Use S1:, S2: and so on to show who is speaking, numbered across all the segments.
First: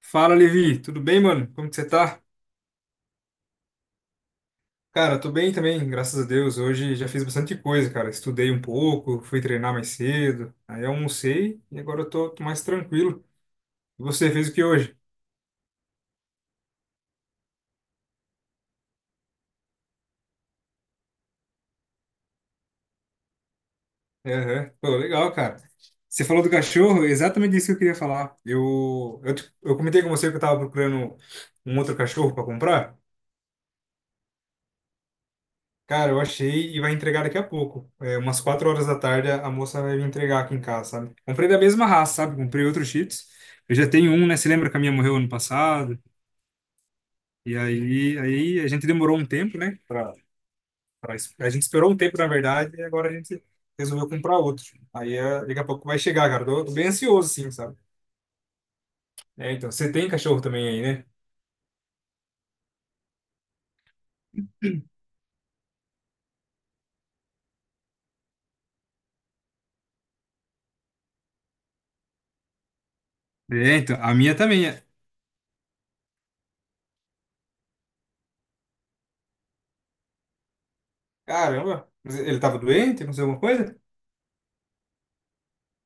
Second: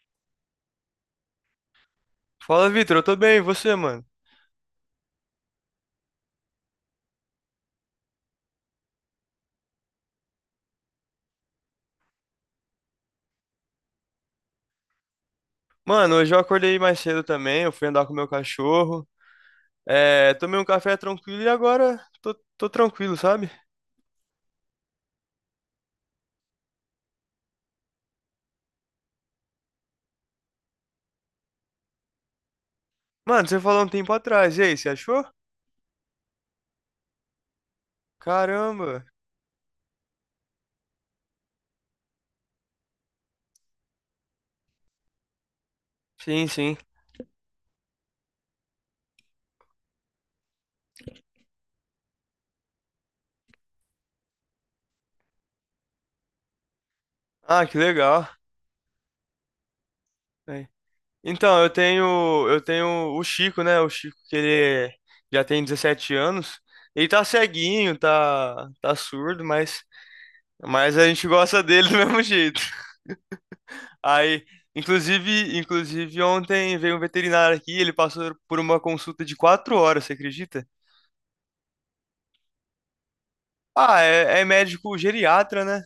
S1: Fala, Levi, tudo bem, mano? Como que você tá?
S2: Fala, Vitor, eu tô bem, e você, mano?
S1: Cara, tô bem também, graças a Deus. Hoje já fiz bastante coisa, cara. Estudei um pouco, fui treinar mais cedo, aí almocei e agora eu tô mais tranquilo. E você fez o que hoje?
S2: Mano, hoje eu acordei mais cedo também, eu fui andar com meu cachorro, tomei um café tranquilo e agora tô tranquilo, sabe?
S1: Aham. Pô, legal, cara. Você falou do cachorro, exatamente isso que eu queria falar. Eu comentei com você que eu tava procurando um outro cachorro pra comprar.
S2: Mano, você falou um tempo atrás, e aí, você achou?
S1: Cara, eu achei e vai entregar daqui a pouco. É, umas quatro horas da
S2: Caramba!
S1: tarde a moça vai me entregar aqui em casa, sabe? Comprei da mesma raça, sabe? Comprei outro Shih Tzus. Eu já tenho um, né? Você lembra que a minha morreu ano passado?
S2: Sim, sim.
S1: E aí a gente demorou um tempo, né? A gente esperou um tempo, na verdade, e agora a gente resolveu comprar outro. Aí é, daqui a pouco vai chegar, cara. Tô bem ansioso, sim,
S2: Ah,
S1: sabe?
S2: que legal.
S1: É, então, você tem cachorro
S2: É.
S1: também aí, né?
S2: Então, eu tenho o Chico, né? O Chico que ele já tem 17 anos, ele tá ceguinho, tá surdo, mas a gente gosta dele do mesmo jeito.
S1: É, então, a minha
S2: Aí,
S1: também é.
S2: inclusive ontem veio um veterinário aqui, ele passou por uma consulta de quatro horas, você acredita?
S1: Caramba, mas ele tava doente, aconteceu alguma coisa?
S2: Ah, é médico geriatra, né?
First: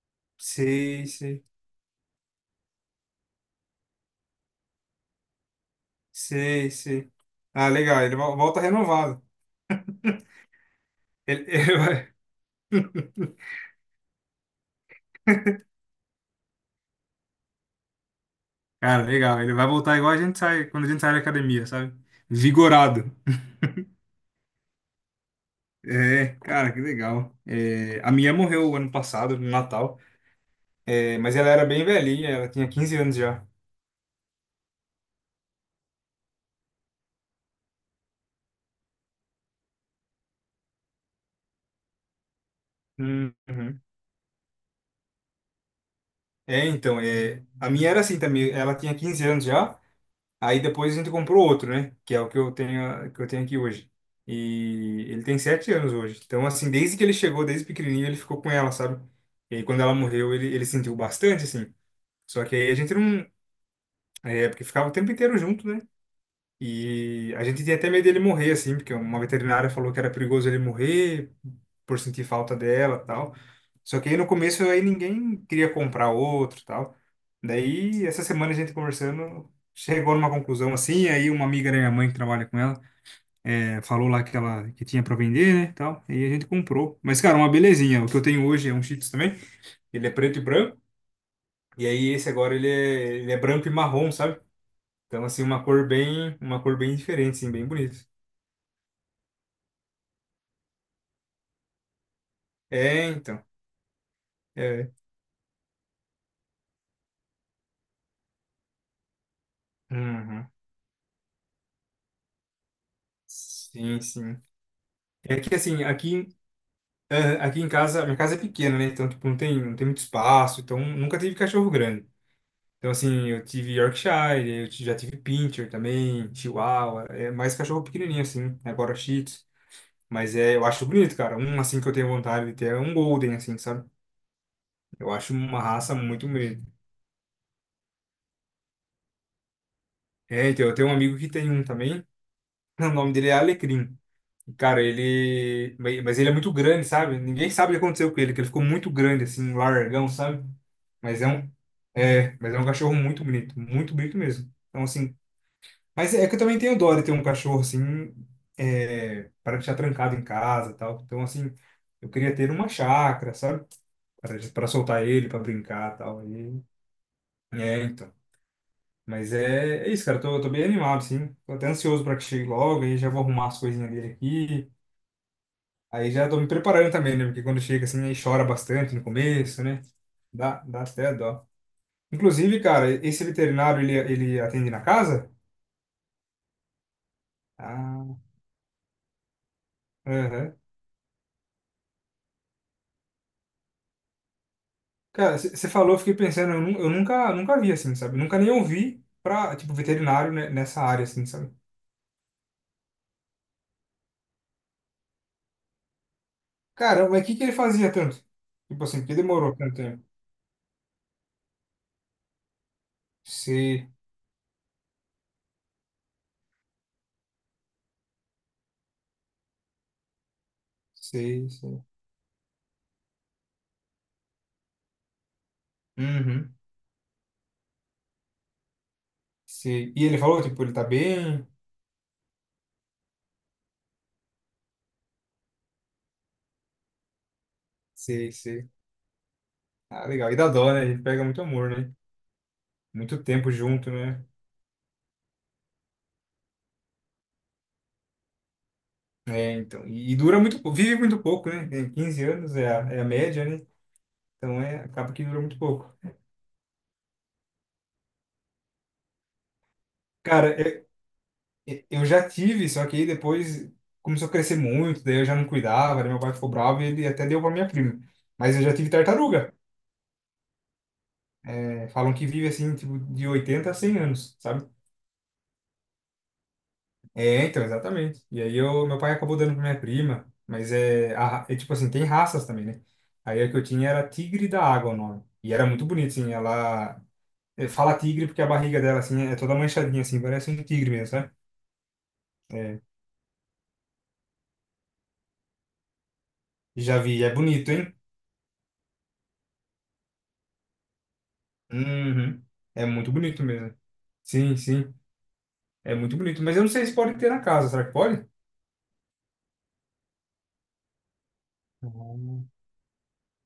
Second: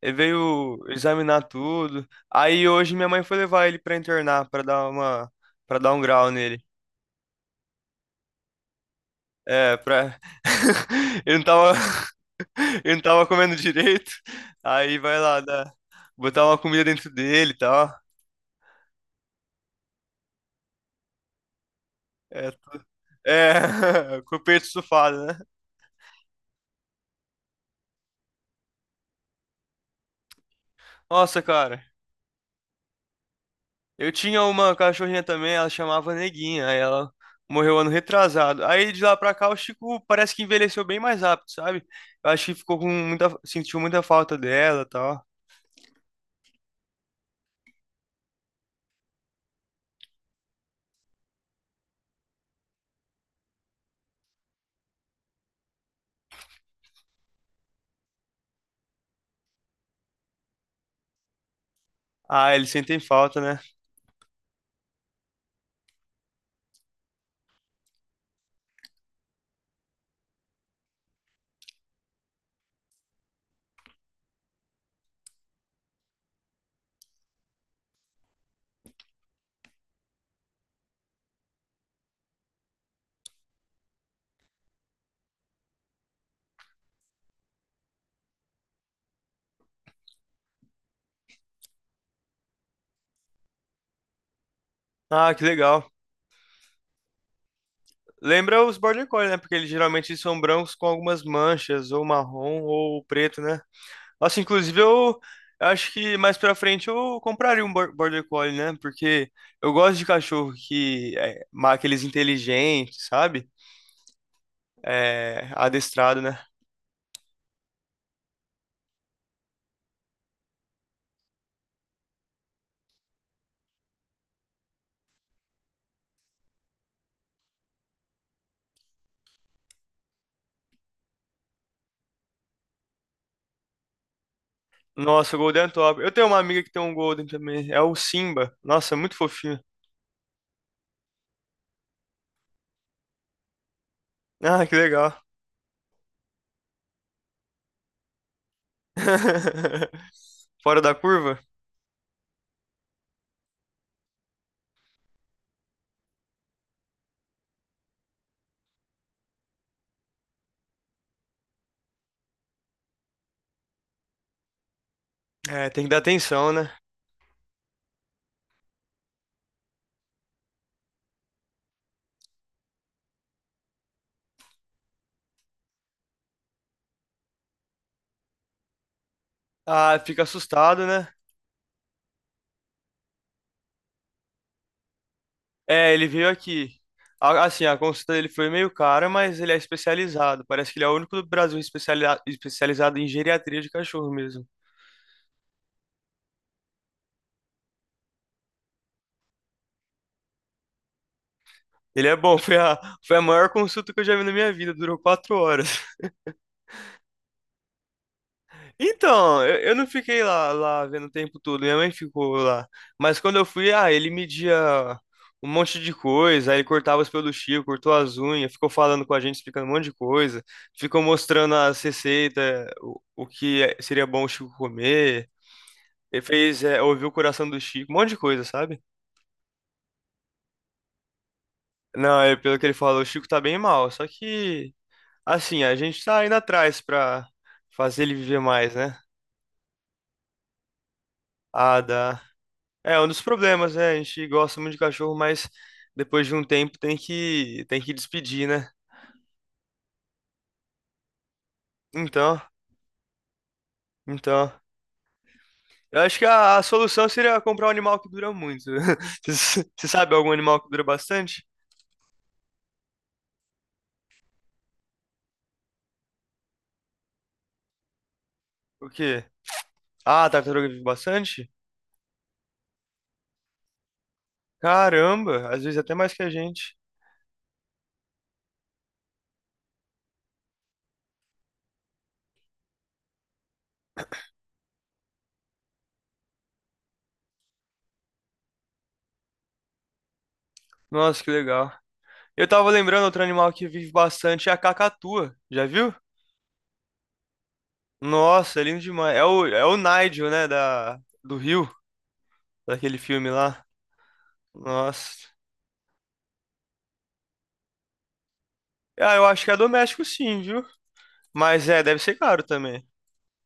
S2: Ele veio
S1: Sei,
S2: examinar
S1: sei.
S2: tudo. Aí hoje minha mãe foi levar ele pra internar, para dar um grau nele.
S1: Sei, sei. Ah, legal. Volta renovado.
S2: É, pra... ele não
S1: Ele,
S2: tava,
S1: ele vai...
S2: ele não tava comendo direito. Aí vai lá, botar uma comida dentro dele e tal.
S1: Cara, legal. Ele vai voltar igual a gente sai, quando a gente sai da academia, sabe?
S2: É, tu-
S1: Vigorado.
S2: com o peito estufado, né?
S1: É, cara, que legal. É, a minha morreu ano passado, no Natal. É, mas
S2: Nossa,
S1: ela era
S2: cara.
S1: bem velhinha, ela tinha 15 anos já.
S2: Eu tinha uma cachorrinha também, ela chamava Neguinha, aí ela morreu ano retrasado. Aí de lá pra cá o Chico parece que envelheceu bem mais rápido, sabe? Eu acho que ficou com sentiu
S1: Uhum.
S2: muita falta dela, e tal.
S1: É, então, é, a minha era assim também. Ela tinha 15 anos já. Aí depois a gente comprou outro, né? Que é o que eu tenho aqui hoje. E ele tem 7 anos hoje. Então, assim, desde que ele chegou, desde pequenininho, ele ficou com ela, sabe? E aí, quando ela morreu, ele sentiu bastante, assim. Só
S2: Ah,
S1: que
S2: eles
S1: aí a gente
S2: sentem
S1: não.
S2: falta, né?
S1: É, porque ficava o tempo inteiro junto, né? E a gente tinha até medo dele morrer, assim, porque uma veterinária falou que era perigoso ele morrer por sentir falta dela tal. Só que aí no começo aí ninguém queria comprar outro tal. Daí, essa semana a gente conversando, chegou numa conclusão assim, aí uma amiga da minha mãe que trabalha com ela, falou lá que ela que tinha para vender, né, tal, e a gente comprou. Mas, cara, uma belezinha. O que eu tenho hoje é um Shih Tzu também, ele é preto e branco, e aí esse agora ele é branco e marrom, sabe? Então,
S2: Ah,
S1: assim,
S2: que legal.
S1: uma cor bem diferente, assim, bem bonita.
S2: Lembra os Border Collie, né? Porque eles geralmente são brancos com algumas manchas, ou marrom, ou
S1: É,
S2: preto,
S1: então.
S2: né? Nossa, inclusive
S1: É.
S2: eu eu acho que mais pra frente eu compraria um Border Collie, né? Porque eu gosto de
S1: Uhum.
S2: cachorro que é aqueles inteligentes, sabe?
S1: Sim, sim. É
S2: É,
S1: que assim,
S2: adestrado,
S1: aqui,
S2: né?
S1: é, aqui em casa, minha casa é pequena, né? Então, tipo, não tem muito espaço. Então, nunca tive cachorro grande. Então, assim, eu tive Yorkshire, já tive Pinscher também, Chihuahua. É mais cachorro pequenininho, assim. Né? Agora Shih Tzu. Mas é, eu acho bonito, cara. Um, assim, que eu tenho vontade de ter é um Golden, assim, sabe? Eu acho
S2: Nossa, o
S1: uma
S2: Golden é
S1: raça
S2: top. Eu tenho
S1: muito
S2: uma amiga
S1: bonita.
S2: que tem um Golden também. É o Simba. Nossa, é muito fofinho.
S1: É, então, eu tenho um amigo que tem um também. O nome dele é Alecrim.
S2: Ah, que
S1: Cara,
S2: legal.
S1: ele. Mas ele é muito grande, sabe? Ninguém sabe o que aconteceu com ele, que ele ficou muito grande, assim, um largão, sabe?
S2: Fora da
S1: Mas é
S2: curva?
S1: um. É, mas é um cachorro muito bonito mesmo. Então, assim. Mas é que eu também tenho dó de ter um cachorro, assim, é, para deixar trancado em casa e tal. Então, assim, eu queria ter uma chácara, sabe? Para soltar ele, para
S2: É, tem que
S1: brincar e
S2: dar
S1: tal.
S2: atenção,
S1: E...
S2: né?
S1: É, então. Mas é, é isso, cara. Eu tô bem animado, assim. Tô até ansioso para que chegue logo, aí já vou arrumar as coisinhas dele aqui. Aí já tô me preparando também, né? Porque quando chega assim, aí chora bastante no começo, né?
S2: Ah, fica
S1: Dá
S2: assustado, né?
S1: até dó. Inclusive, cara, esse veterinário, ele atende na casa?
S2: É, ele veio aqui. Assim, a consulta
S1: Ah,
S2: dele foi meio cara, mas ele é especializado.
S1: aham.
S2: Parece que ele é o único do Brasil especializado em geriatria de cachorro mesmo.
S1: Cara, você falou, eu fiquei pensando, eu nunca, nunca vi assim, sabe? Nunca nem ouvi pra, tipo, veterinário né, nessa área, assim, sabe?
S2: Ele é bom, foi a maior consulta que eu já vi na minha vida, durou quatro horas.
S1: Cara, mas o que que ele fazia tanto? Tipo assim, por que
S2: Então,
S1: demorou
S2: eu
S1: tanto
S2: não
S1: tempo?
S2: fiquei lá vendo o tempo todo, minha mãe ficou lá. Mas quando eu fui, ah,
S1: Sei,
S2: ele media um monte de coisa, aí ele cortava os peluchinhos, cortou as unhas, ficou falando com a gente, explicando um monte de coisa, ficou
S1: sei,
S2: mostrando as
S1: sei.
S2: receitas, seria bom o Chico comer. Ele
S1: Uhum,
S2: fez, é, ouviu o coração do Chico, um monte de coisa, sabe?
S1: sei. E ele falou, tipo, ele tá bem?
S2: Não, é pelo que ele falou, o Chico tá bem mal, só que, assim, a gente tá indo atrás pra fazer ele
S1: Sei,
S2: viver
S1: sei.
S2: mais, né?
S1: Ah, legal. E dá dó, né? Ele pega muito amor,
S2: Ah,
S1: né?
S2: dá. É um dos
S1: Muito tempo
S2: problemas,
S1: junto,
S2: né? A
S1: né?
S2: gente gosta muito de cachorro, mas depois de um tempo tem que despedir, né?
S1: É, então. E dura muito, vive muito pouco, né? Tem quinze
S2: Então,
S1: anos é a média, né?
S2: então,
S1: Então é, acaba que dura muito pouco.
S2: eu acho que a solução seria comprar um animal que dura muito. Você sabe algum
S1: Cara,
S2: animal que dura bastante?
S1: eu já tive, só que aí depois começou a crescer muito, daí eu já não cuidava, daí meu pai ficou bravo e ele até deu pra minha prima. Mas eu já
S2: O
S1: tive
S2: quê?
S1: tartaruga.
S2: Ah, a tartaruga vive bastante?
S1: É, falam que vive assim, tipo, de oitenta a 100 anos, sabe?
S2: Caramba, às vezes até mais que a gente.
S1: É, então, exatamente. E aí eu, meu pai acabou dando pra minha prima, mas é, é tipo assim, tem raças também, né? Aí a que eu tinha era tigre da água o nome. E era muito bonito, assim, ela É, Fala tigre porque a barriga dela, assim, é toda manchadinha, assim, parece um tigre mesmo,
S2: Nossa, que
S1: sabe?
S2: legal. Eu tava
S1: É,
S2: lembrando outro animal que vive bastante é a cacatua. Já viu?
S1: já vi, é bonito, hein?
S2: Nossa, é lindo demais. É o Nigel, né, da do Rio,
S1: Uhum. É
S2: daquele
S1: muito
S2: filme
S1: bonito
S2: lá.
S1: mesmo. Sim, sim,
S2: Nossa.
S1: é muito bonito. Mas eu não sei se pode ter na casa, será que pode?
S2: Ah, eu acho que é doméstico sim, viu? Mas é, deve ser caro
S1: Hum.
S2: também.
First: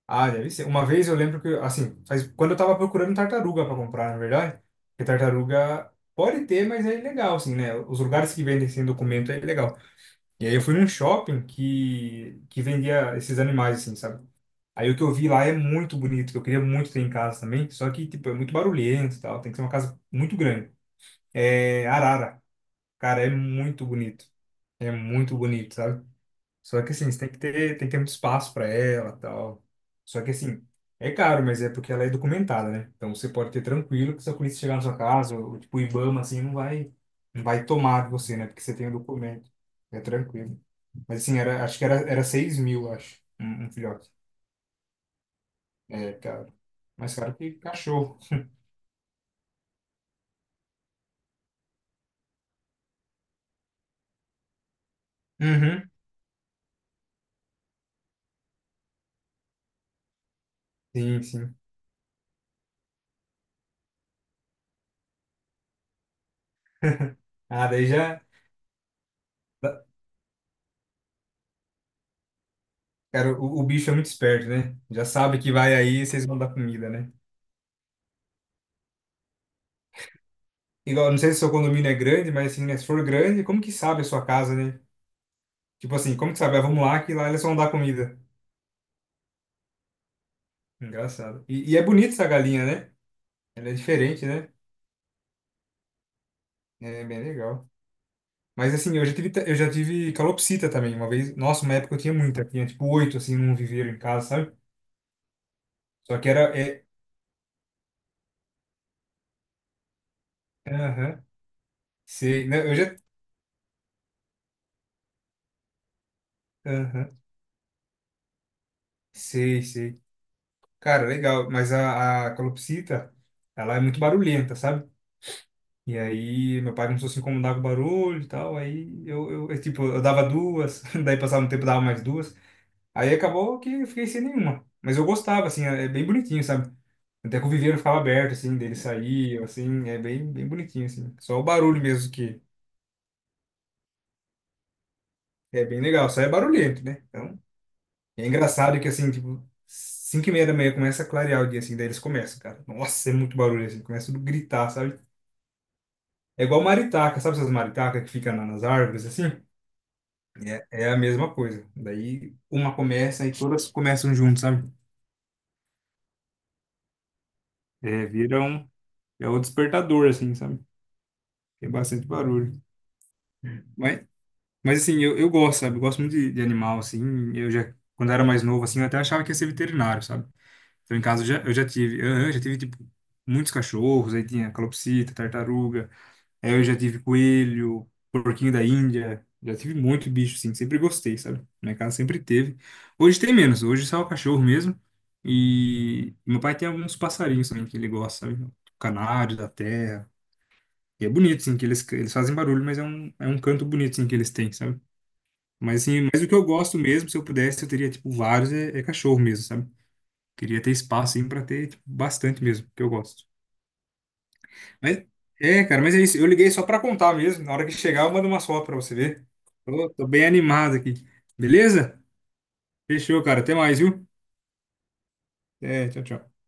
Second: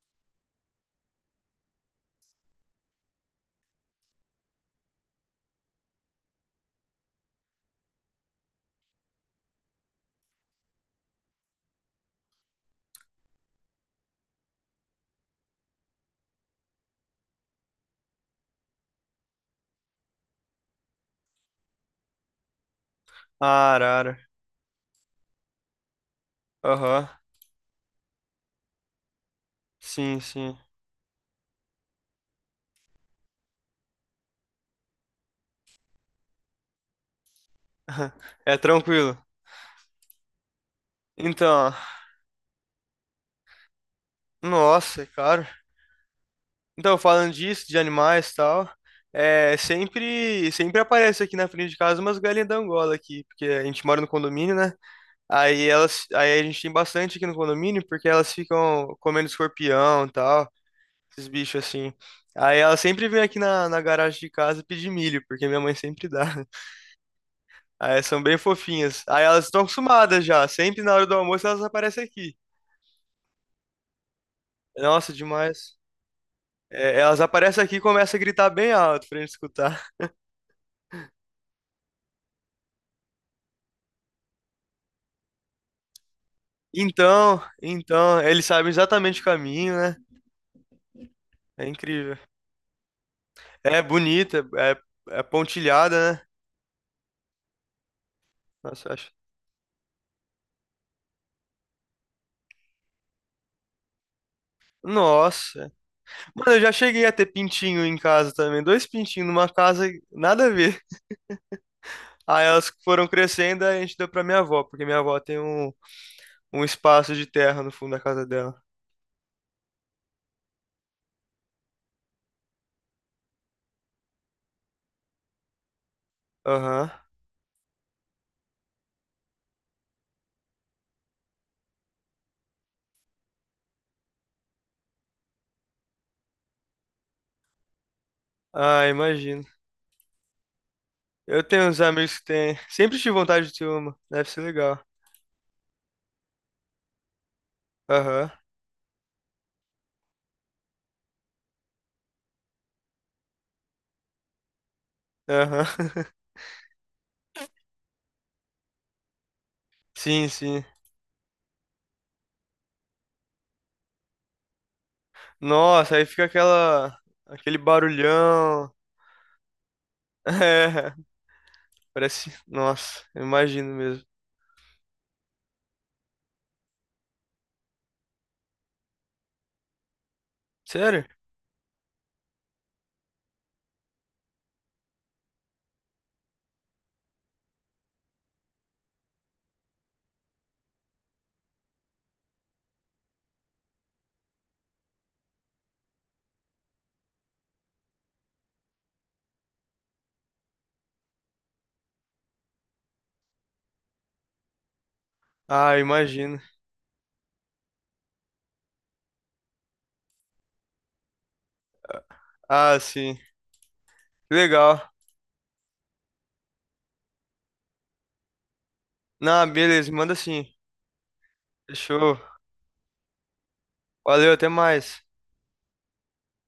S1: Ah, deve ser. Uma vez eu lembro que, assim, quando eu tava procurando tartaruga para comprar, na verdade, porque tartaruga pode ter, mas é ilegal, assim, né? Os lugares que vendem sem documento é ilegal. E aí eu fui num shopping que vendia esses animais, assim, sabe? Aí o que eu vi lá é muito bonito, que eu queria muito ter em casa também, só que, tipo, é muito barulhento e tal, tem que ser uma casa muito grande. É arara. Cara, é
S2: Ah,
S1: muito
S2: arara.
S1: bonito. É muito bonito, sabe? Só que assim,
S2: Aham.
S1: você tem que ter muito espaço para ela, tal.
S2: Sim,
S1: Só que
S2: sim.
S1: assim, é caro, mas é porque ela é documentada, né? Então você pode ter tranquilo que se a polícia chegar na sua casa, ou tipo o IBAMA assim, não vai tomar de você, né?
S2: É
S1: Porque você tem o
S2: tranquilo.
S1: documento. É tranquilo. Mas assim, era,
S2: Então,
S1: era 6 mil, acho, um filhote.
S2: nossa, é caro.
S1: É caro.
S2: Então,
S1: Mais
S2: falando
S1: caro que
S2: disso, de
S1: cachorro.
S2: animais e tal, é sempre aparece aqui na frente de casa umas galinhas da Angola aqui, porque a gente mora no condomínio, né?
S1: Uhum.
S2: Aí a gente tem bastante aqui no condomínio, porque elas ficam comendo escorpião e tal,
S1: Sim,
S2: esses
S1: sim.
S2: bichos assim. Aí elas sempre vêm aqui na garagem de casa pedir milho, porque minha mãe sempre dá.
S1: Ah, daí
S2: Ah, elas
S1: já.
S2: são bem fofinhas. Aí elas estão
S1: da-
S2: acostumadas já. Sempre na hora do almoço elas aparecem aqui.
S1: Cara, o bicho é muito esperto, né? Já
S2: Nossa,
S1: sabe que
S2: demais.
S1: vai aí, vocês vão dar comida,
S2: É,
S1: né?
S2: elas aparecem aqui e começam a gritar bem alto pra gente escutar.
S1: Igual, não sei se seu condomínio é grande, mas assim, né, se for grande, como que sabe a sua casa, né? Tipo assim, como que sabe? Ah, vamos lá que lá
S2: Então,
S1: eles vão dar comida.
S2: então, eles sabem exatamente o caminho, né?
S1: Engraçado.
S2: É
S1: E é bonita
S2: incrível.
S1: essa galinha, né? Ela é
S2: É
S1: diferente,
S2: bonita,
S1: né?
S2: é, é pontilhada, né?
S1: É bem legal. Mas
S2: Nossa, eu
S1: assim,
S2: acho.
S1: eu já tive calopsita também uma vez. Nossa, uma época eu tinha muita. Tinha tipo oito, assim, num viveiro em casa, sabe?
S2: Nossa.
S1: Só que era...
S2: Mano, eu já
S1: É,
S2: cheguei a ter pintinho em casa também. Dois pintinhos numa casa, nada a ver.
S1: aham,
S2: Aí
S1: sei. Não,
S2: elas
S1: eu já...
S2: foram crescendo, aí a gente deu pra minha avó, porque minha avó tem um espaço
S1: Aham,
S2: de terra no fundo da casa dela.
S1: sei, sei. Cara, legal. Mas a calopsita, ela é muito barulhenta, sabe? E aí meu pai
S2: Aham.
S1: começou a se incomodar com o barulho e tal, aí tipo, eu dava duas, daí passava um tempo, dava mais duas. Aí acabou que eu fiquei sem nenhuma. Mas eu gostava, assim, é bem bonitinho, sabe? Até que o viveiro ficava aberto, assim, dele
S2: Ah, imagino.
S1: saía, assim, é bem, bem bonitinho, assim. Só
S2: Eu
S1: o
S2: tenho uns
S1: barulho mesmo
S2: amigos que
S1: que
S2: têm. Sempre tive vontade de ter uma. Deve ser legal.
S1: é bem legal, só é barulhento, né? Então, é
S2: Aham,
S1: engraçado que, assim, tipo, 5:30 da manhã começa a clarear o dia, assim, daí eles começam, cara. Nossa, é muito barulho, assim, começa tudo a gritar, sabe?
S2: aham.
S1: É igual maritaca, sabe essas maritacas que ficam nas árvores, assim?
S2: Sim, sim.
S1: É a mesma coisa. Daí uma começa e todas começam junto, sabe?
S2: Nossa, aí fica aquela. Aquele
S1: É,
S2: barulhão.
S1: é o despertador, assim, sabe?
S2: É,
S1: Tem bastante
S2: parece.
S1: barulho.
S2: Nossa, eu imagino mesmo.
S1: Mas, mas assim, eu gosto, sabe? Eu gosto muito de animal, assim. Eu já, quando eu era mais novo, assim, eu até achava que ia ser veterinário, sabe? Então, em
S2: Sério?
S1: casa, eu já tive, tipo, muitos cachorros. Aí tinha calopsita, tartaruga, Aí eu já tive coelho, porquinho da Índia, já tive muito bicho, sim. Sempre gostei, sabe? Minha casa sempre teve. Hoje tem menos, hoje só é o cachorro mesmo. E meu pai tem alguns passarinhos também que ele gosta, sabe? O Canário da terra. E é bonito, sim, que eles fazem barulho, mas é um canto bonito, sim, que eles têm, sabe?
S2: Ah, eu
S1: Mas, assim, mas o que
S2: imagino.
S1: eu gosto mesmo, se eu pudesse, eu teria, tipo, vários, é, é cachorro mesmo, sabe? Queria ter espaço, assim, pra ter, tipo, bastante mesmo,
S2: Ah,
S1: que eu
S2: sim.
S1: gosto.
S2: Legal.
S1: Mas, é, cara, mas é isso. Eu liguei só pra contar mesmo. Na hora que chegar, eu mando uma foto pra você ver.
S2: Não,
S1: Tô,
S2: beleza,
S1: tô
S2: manda
S1: bem
S2: sim.
S1: animado aqui. Beleza?
S2: Fechou.
S1: Fechou, cara. Até mais, viu?
S2: Valeu, até mais.
S1: É, tchau, tchau.